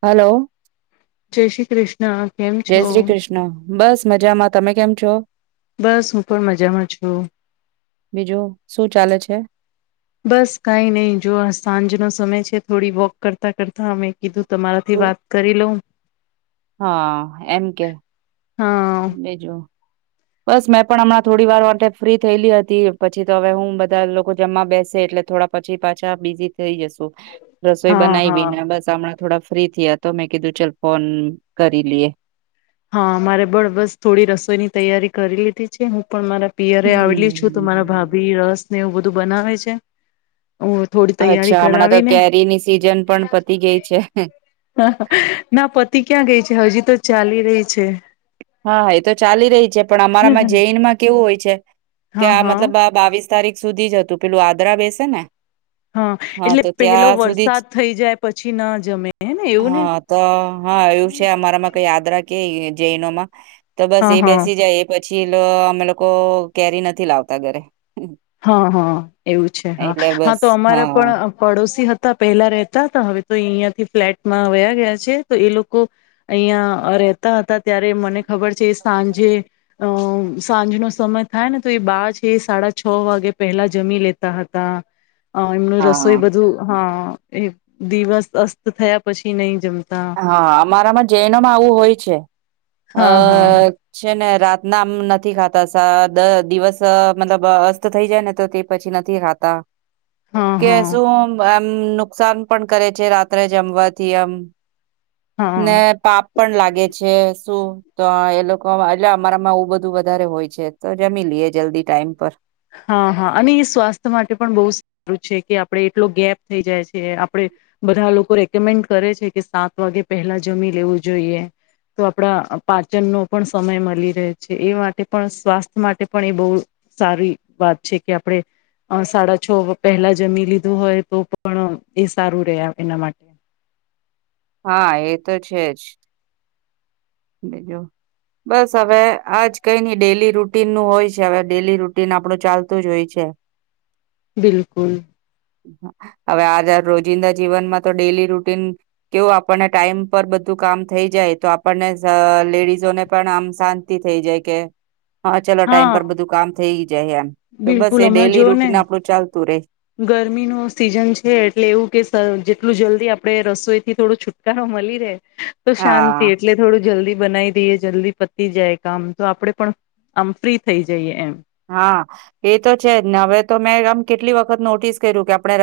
Hello જય શ્રી ક્રિસ જય શ્રી કૃષ્ણ. બસ મજામાં તમે કેમ? છો? બસ હું પણ મજામાં છું. બીજું શું ચાલે છે? બસ કઈ નહી જુવો આ સાંજનો સમય છે થોડી વોક કરતા કરતા અમે. કીધું તમારાથી વાત કરી લઉં. હા એમ કે હા બીજું. બસ મેં પણ હમણાં થોડી વાર માટે ફ્રી થયેલી હતી. પછી તો હવે હું બધા લોકો જમવા બેસે એટલે થોડા પછી પાછા બીઝી થઈ જશું. રસોઈ હા હા બનાઈવીને બસ હમણાં થોડા ફ્રી થયા તો મેં કીધું ચલ ફોન કરી લીએ. હ મારે બડ બસ થોડી રસોઈની તૈયારી કરી લીધી છે હું પણ મારા પિયરે હમ્મ. આવેલી છું તો મારા ભાભી રસ ને એવું બધું બનાવે છે. હું થોડી તૈયારી અચ્છા હમણાં તો કરાવીને કેરીની સિજન પણ પતી ગઈ છે. ના પતી ક્યાં ગઈ છે હજી તો ચાલી રહી છે. હા એ તો ચાલી રહી છે. પણ અમારામાં જૈનમાં કેવું હોય છે કે હા આ હા મતલબ આ બાવીસ તારીખ સુધી જ હતું. પેલું આદ્રા બેસે ને. હ હા, એટલે તો પહેલો ત્યાં સુધી જ વરસાદ થઈ જાય પછી ન જમે હેને એવું ને. હા, તો કે [inaudible] જયનોમાં તો બસ હા એ હા બેસી જાય એ પછી છીલ અમે લોકો કેરી નથી લાવતા ઘરે હા હા એવું છે હા એટલે હા બસ તો અમારા હા. પણ પડોશી હતા પહેલા રેહતા હતા હવે તો અહિયાં થી ફ્લેટમાં વયા ગયા છે તો એ લોકો અહિયાં રતા હતા ત્યારે મને ખબર છે સાંજે અ સાંજ નો સમય થાય ને તો એ બ છે સાડા છ વાગે પેલા જમી લેતા હતા. હ એમનું હા, રસોઈ બધું હા. એ દિવસ અસ્ત થયા પછી નહી જમ હા અમારામાં જૈનોમાં આવું હોય છે. અ અ હા હા અ છે ને રાત ના આમ નથી ખાતા સા દિવસ મતલબ અસ્ત થઈ જાય ને તો તે પછી નથી ખાતા. હા કે હા શું બા મમ નુકસાન પણ કરે છે રાત્રે જમવાથી આમ હા ને પાપ પણ લાગે છે. શું તો એ લોકો એટલે અમારામાં આવું બધું વધારે હોય છે તો જમી લઈએ જલ્દી ટાઈમ પર. હા, હા, અને એ સ્વાસ્થ્ય માટે પણ બહુ સારું છે કે આપણેે એટલો ગેપ થઈ જાય છે આપણે બધા લોકો રેકમેન્ડ કરે છે કે સાત વાગે પહેલા જમી લેવું જોઈએ તો આપડા પાચનનો પણ સમય મળી રહે છે એ માટે પણ સ્વાસ્થ્ય માટે પણ એ બહુ સારી વાત છે કે આપણે સાડા છ પહેલા જમી લીધું હોય તો પણ એ સારું રહે આપણા માટે. હા, એ તો છે જ. બીજું બસ હવે આજ કઈ નઈ ડેલી રુટીનનું હોય છે હવે ડેલી રુટીન આપડું ચાલતું જ હોય છે. બિલકુલ. હવે આ જા રોજિંદા જીવનમાં તો ડેલી રૂટીન કેવું આપણને ટાઈમ પર બધું કામ થઈ જાય તો આપણને લેડીઝો ને પણ આમ શાંતિ થઈ જાય કે હા, ચાલો ટાઈમ પર બધું કામ થઈ જાય એમ તો બસ બિલકુલ એ હમણાં ડેલી જોઓ ને રૂટીન આપણું ચાલતું રે ગરમીનો સીઝન છે એટલે એવું કે સર જેટલું જલ્દી આપ ડે રસોઈથી થોડો છુટકારો મળી રહે તો શાંતિ હા એટલે થોડું જલ્દી બનાવી દઈએ જલ્દી પતી જાય કામ તો આપડે પણ આમ ફ્રી થઈ જઈએ એમ. હા એ તો છેને હવે તો મેં આમ કેટલી વખત નોટિસ કર્યું કે આપણે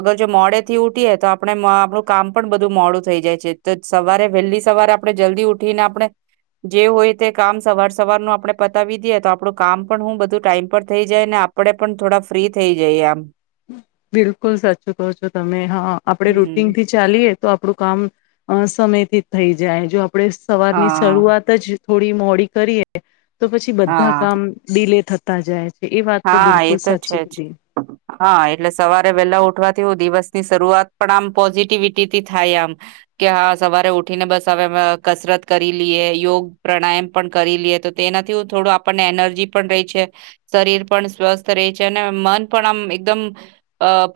અગર જો મોડે થી ઉઠીએ તો આપણે આપણું કામ પણ બધું મોડું થઈ જાય છે તો સવારે વહેલી સવારે આપણે જલ્દી ઉઠીને આપણે જે હોય તે કામ સવાર સવારનું આપણે પતાવી દઈએ તો આપણું કામ પણ હું બધું ટાઈઇમ પર થઇ જાય ને આપડે પણ થોડા ફ્રી થઈ જઈએ આમ બિલકુલ સાચું કહો છો તમે હા આપડે રૂટીન હમ થી ચાલીએ તો આપડું કામ સમયથી જ થઈ જાય જો આપણે સવાર ની હા શરૂઆત જ થોડી મોડી કરીએ તો પછી બધા હા કામ ડીલે થતા તા જાય. એ વાત તો હા એ બિલકુલ તો સાચી છે જ કીધી. હા એટલે સવારે વહેલા ઉઠવાથી હુ દિવસની શરૂઆત પણ આમ પોઝિટિવિટીથી થાય આમ કે હા સવારે ઉઠીને બસ હવે કસરત કરી લઈએ યોગ પ્રાણાયામ પણ કરી લઈએ તો તેનાથી થોડું આપણને એનર્જી પણ રહી છે શરીર પણ સ્વસ્થ રે છે અને મન પણ આમ એકદમ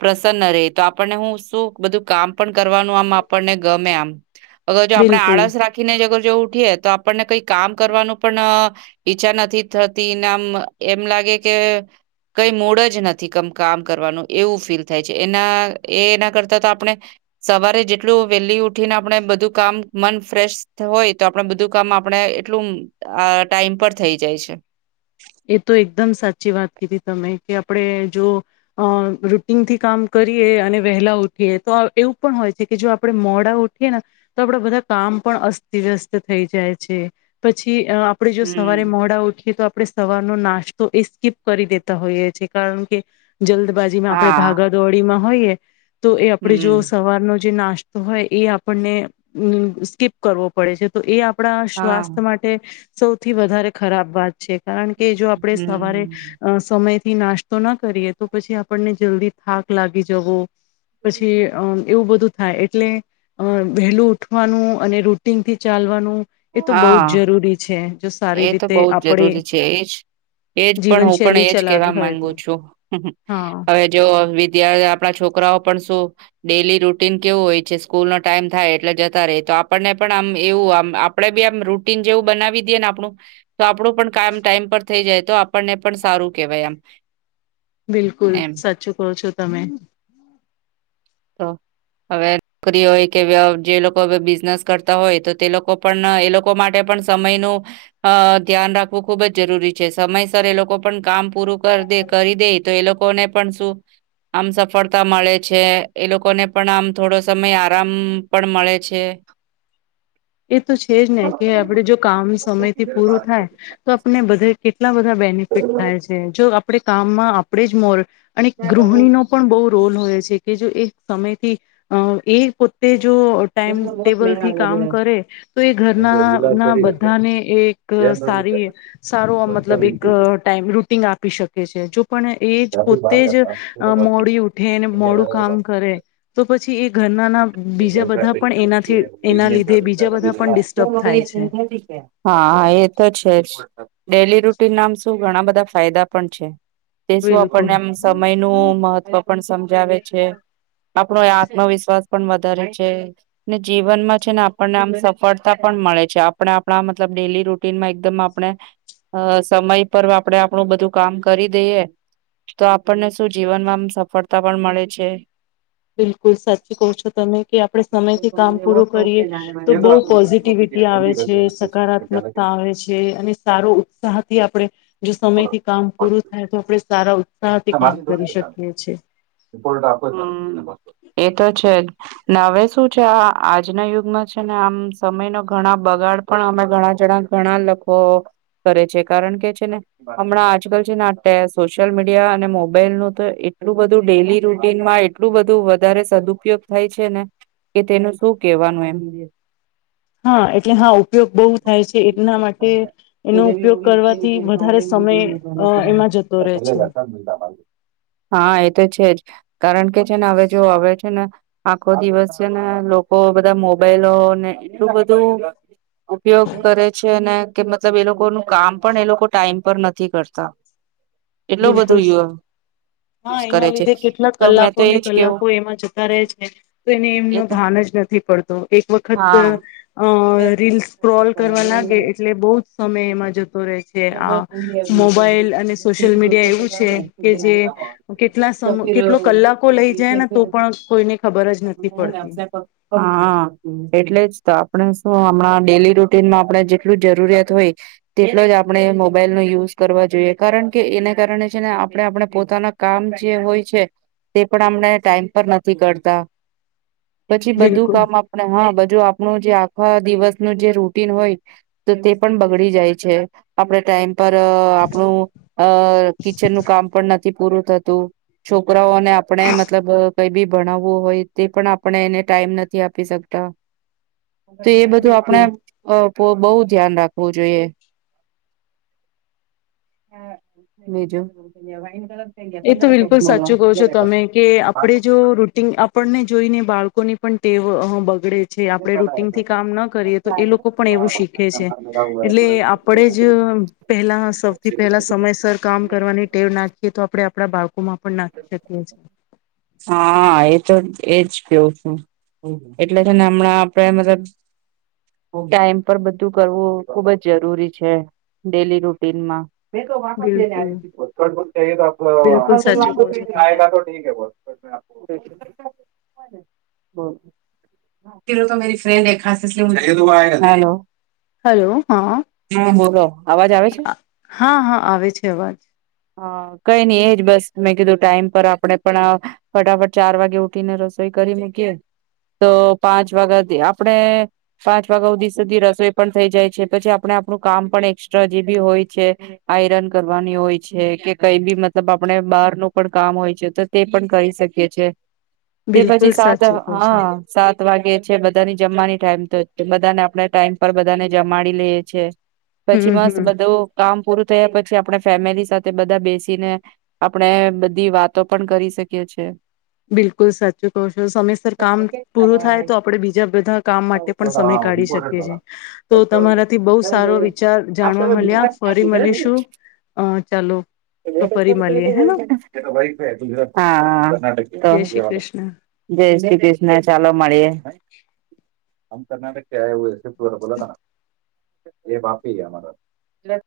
પ્રસન્ન રહે તો આપણને હું શું બધું કામ પણ કરવાનું આમ આપણને ગમે આમ અગર જો આપણે બિલકુલ આળસ રાખીને જ અગર જો ઉઠીએ તો આપ પણને કઈ કામ કરવાનું પણ અ ઈચ્છા નથી થતી નામ એમ લાગે કે કઈ મૂડ જ નથી કામ કરવાનું એવું ફીલ થાય છે એના એ એના કરતા તો આપણે સવારે જેટલું વહેલી ઉઠીને આપણે બધું કામ મન ફ્રેશ હોય તો આપણે બધું કામ આપણે એટલું આ ટાઈમ પર થઈ જાય છે. એ તો એકદમ સાચી વાત કીધી તમે કે આપડે જો રૂટીનથી કામ કરીએ અને વહેલા ઉઠીએ તો એવું પણ હોય છે કે જો આપડે મોડા ઉઠીએ ને તો આપડા બધા કામ પણ અસ્તવ્યસ્ત થઈ જાય છે પછી આપડે જો સવારે હમ્મ. મોડા ઉઠીએ તો આપડે નો નાસ્તો એ સ્કીપ કરી દેતા હોઈએ છે કારણ કે જલ્દબાજીમાં આપડે હા ભાગાદોડીમાં હોઈ એ તો એ આપડે જો હમ. સવારનો જ જે નાસ્તો હોય એ આપણને સ્કીપ કરવો પડે છે તો એ આપ પડા હા. સ્વાસ્થ માટે સૌથી વધારે ખરાબ વાત છે. કારણ કે જો આપણેે સવારે હમ્મ. અ સમય થી નાસ્તો ના કરીએ તો પછી આપણને જલ્દી થાક લાગી જવો પછી અ એવું બધું થાય એટલે અ વહેલું ઉઠવાનું અને રૂટીનથી ચાલવાનું એ તો બહુ જ હા જરૂરી છે. જો એ સારી તો રીતે બહુ જ આપડે જરૂરી છે એજ એજ પણ હું પણ એજ કેવા ચલાવી હોય માંગુ તો છું હા હવે જો વિદ્ય આપડા છોકરાઓ પણ શું ડેલી રૂટીન કેવું હોય છે સ્કૂલ નો ટાઈમ થાય એટલે જતા રેય તો આપણને પણ આમ એવું આમ આપડે બી આમ રૂટીન જેવું બનાવી દઈએ ને પણું તો આપડુ પણ કામ ટાઈમ પર થઈ જાય તો આપણને પણ સારું કેવાય એમ. બિલકુલ સાચુ કહો છો. તમે. તો હવે કરી હોય કે જે લોકો હ બિઝનેસ કરતા હોય તો તે લોકો પણ એ લોકો માટે પણ સમય નુ અ ધ્યાન રાખવું ખુબ જ જરૂરી છે સમયસર એ લોકો પણ કામ પૂરું કર દે કરી દેય. તો એ લોકોને પણ શું આમ સફળતા મળે છે. એ લોકોને પણ આમ થોડો સમય આરામ પણ મળે છે. એ તો છે જ ને કે આપડે જો કામ સમય થી પૂરું થાય તો આપને બધે એટલા બધા બેનિફિટ થાય છે જો આપે કામમાં આપડે જ મો અને ગૃહિણી નો પણ બહુ રોલ હોય છે કે જો એક સમયથી એ પોતે જો ટાઈમ ટેબલ થી કામ કરે તો એ ઘરના ના બધાને એ સારી સારો મતલબ એક ટાઈમ રૂટીન આપી શકે છે જો પણ એ જ પોતે જ મોડી ઉઠે મોડું કામ કરે તો પછી એ ઘરના ના બીજા બધા પણ એનાથી એના લીધે બીજા બધા પણ ડિસ્ટર્બ હા થાય છે. એ તો છે જ. ડેલી રૂટીન નામ શું ઘણા બધા ફાયદા પણ છે. તે શું બિલકુલ આપણને આમ સમય નું મહત્વ પણ સમ જાવે આવે છે આપણો આત્મવિશ્વાસ પણ વધારે છે ને જીવનમાં છે ને આપણને આમ સફળતા પણ મળે છે આપણે આપણા મતલબ ડેલી રૂટીનમાં એકદમ આપણે સમય પર આપણે આપણું બધું કામ કરી દઈએ તો આપણને શું જીવનમાં આમ સફળતા પણ મળે છે. બિલકુલ સત કહો છો તમે કે આપણે સમયથી કામ પૂરું કરીએ તો બહુ પોઝિટિવિટી આવે છે સકારાત્મકતા આવે છે અને સારો ઉત્સાહથી આપણે જો સમયથી કામ પૂરું થાય તો આપણે સારા ઉત્સાહથી કામ કરી શકીએ છીએ હમ્મ એ તો છેજ ને હવે શું છે આ આજના યુગમાં છે ને આમ સમય ન ઘણા બગાડ પણ અમે ઘણા જણા ઘણા લોકો કરે છે કારણ કે છે ને હમણાં આજકાલ છે ને સોશિયલ મીડિ યા અને મોબાઈલ ન તો એટલું બધું ડેલી રૂટીનમાં એટલું બધું વધારે સદુપયોગ થાય છે ને કે તેનું શું કેવાનું એમ હા એટલે હા ઉપયોગ બહુ થાય છે એના માટે એનો ઉપયોગ કરવાથી વધારે સમય અ એમાં જતો રહે છે. હા એ તો છે જ કારણ કે છે ને હવે જો આવે છે ને આખો દિવસ છે ને લોકો બધા મોબાઈલોને એટલું બધું ઉપયોગ કરે છે ને કે મતલબ એ લોકો ન કામ પણ એ લોકો ટાઈમ પર નથ થી કરતા એટલો બધ બિલકુલ હા એના લીધે કેટલાક તો મેં તો કલાકોને એજ કલાકો કેવું એમાં જતા રહે છે તો એને એ એમનો તો ભાન જ નથી પડતો એક વખત હા અ રીલ સ્ક્રોલ કરવા લાગે એટલે બહ. સમય એમાં જતો રહે. મોબાઈલ અને સ છોટ દ એટલે કેટલા સમ કેટલો કલાકો લઈ જાય ને તો પણ કોઈને ખબર જ નથી પડતી તો આપણે શું આપણા ડેલી રૂટીનમાં આપણે જેટલું જરૂરિયાત હોય તેટલ જ આપ આપણે મોબાઈલ નો યુઝ કરવા જોઈએ કારણ કે એને કારણે છે ને આપણે આપણે પોતાના કામ જે હોય છે તે પણ આપણે ટાઈમ પર નથી કરતા. પછી બધું બિલકુલ કામ આપડ હા બધ જો આપણું જે આખા દિવસનું જે રૂટીન હોય તો, તે પણ બગડી જાય છે. આપણે ટાઈમ પર આપણું અ કિચન નું કામ પણ ન થી પૂરું થતું, છોકરાઓને આપણે મતલબ કઈ બી ભણાવવું હોય, તે પણ આપણે એને ટાઈમ નથી આપી શકતા તો એ બધું આપણે બિલકુલ બોઉ ધ્યાન રાખવું જોઈએ [unintelligible] બીજુ એ તો બિલકુલ સાચું કહો છો તમે, કે આપણે જો રૂટીન આપણને જોઈને બાળકો કોની પણ ટેવ અ બ બગડે છે. આપણે રૂટીન થી કામ ના કરીએ તો, એ લોકો પણ એવું શીખે છે. એટલે આપણેે જ પેલા સૌથી પહેલા સમયસર કામ કરવાની ટેવ નાખીએ તો આપણે બાળકો મા [unintelligible] હા એ તો એજ કેવ છું એટલે છે ને હમણાં આપડે, મતલબ ટાઈમ પર બધું કરવું ખુબ જ જરૂરી છે. ડેલી રૂટીનમાં બિલકુલ બિલકુલ [unintelligible] સાચું કહો છો [unintelligible] તમે આયગા તો ઠીક હે [unintelligible] હાલો હેલો હા અવાજ આવે છે હા હા આવે છે. અવાજ કઈ ની એજ બસ મે કીધું ટાઈમ પર આપણે પણ, ફટાફટ ચાર વાગે ઉઠીને રસોઈ કરી નાખીએ, તો પાંચ વાગ્યાથી આપણે પાંચ વાગ્યા સુધી, સુધી રસોઈ પણ થઈ જાય છે. પછી આપણે આપણું કામ પણ એકસ્ટ્રા જે ભી હોય છે. આઈરન કરવાની હોય છે કે, કઈ ભી મતલબ આપણે બાર નુ પણ કામ હોય છે, તો તે પણ કરી શકીએ છે તે પછી બિલકુલ સાત સાચું કહો છો હા, સાત વાગે છે બધાની જમવાની ટાઈમ તો, બધાને આપણે ટાઈમ પર બધાને જમાડી લેએ છે પછી હમ મસ્ત હમ બધું કામ પૂરું પતે પછી, આપણે ફેમિલી સાથે બધા બેસીને આ આપણે બધી વાતો પણ કરી શકીએ છે બિલકુલ સાચું કહો છો. સમયસર કામ પૂરું થાય તો, આપણેે બીજા બધા કામ માટે પણ સમય કાઢી શકીએ છે. તો તમારાથી બોવ સારો વિચાર જાણવા મલ્યા ફરી મલીશું અ ચાલો તો ફરી મલીએ [unintelligible] હા તો જય શ્રી કૃષ્ણ જય શ્રી કૃષ્ણ ચાલો મળીએે આમ કર્ણાટક? [unintelligible] ત્યાંય એવુ જ હતુઃ બોલા થા ના એ વાપી એમારા તો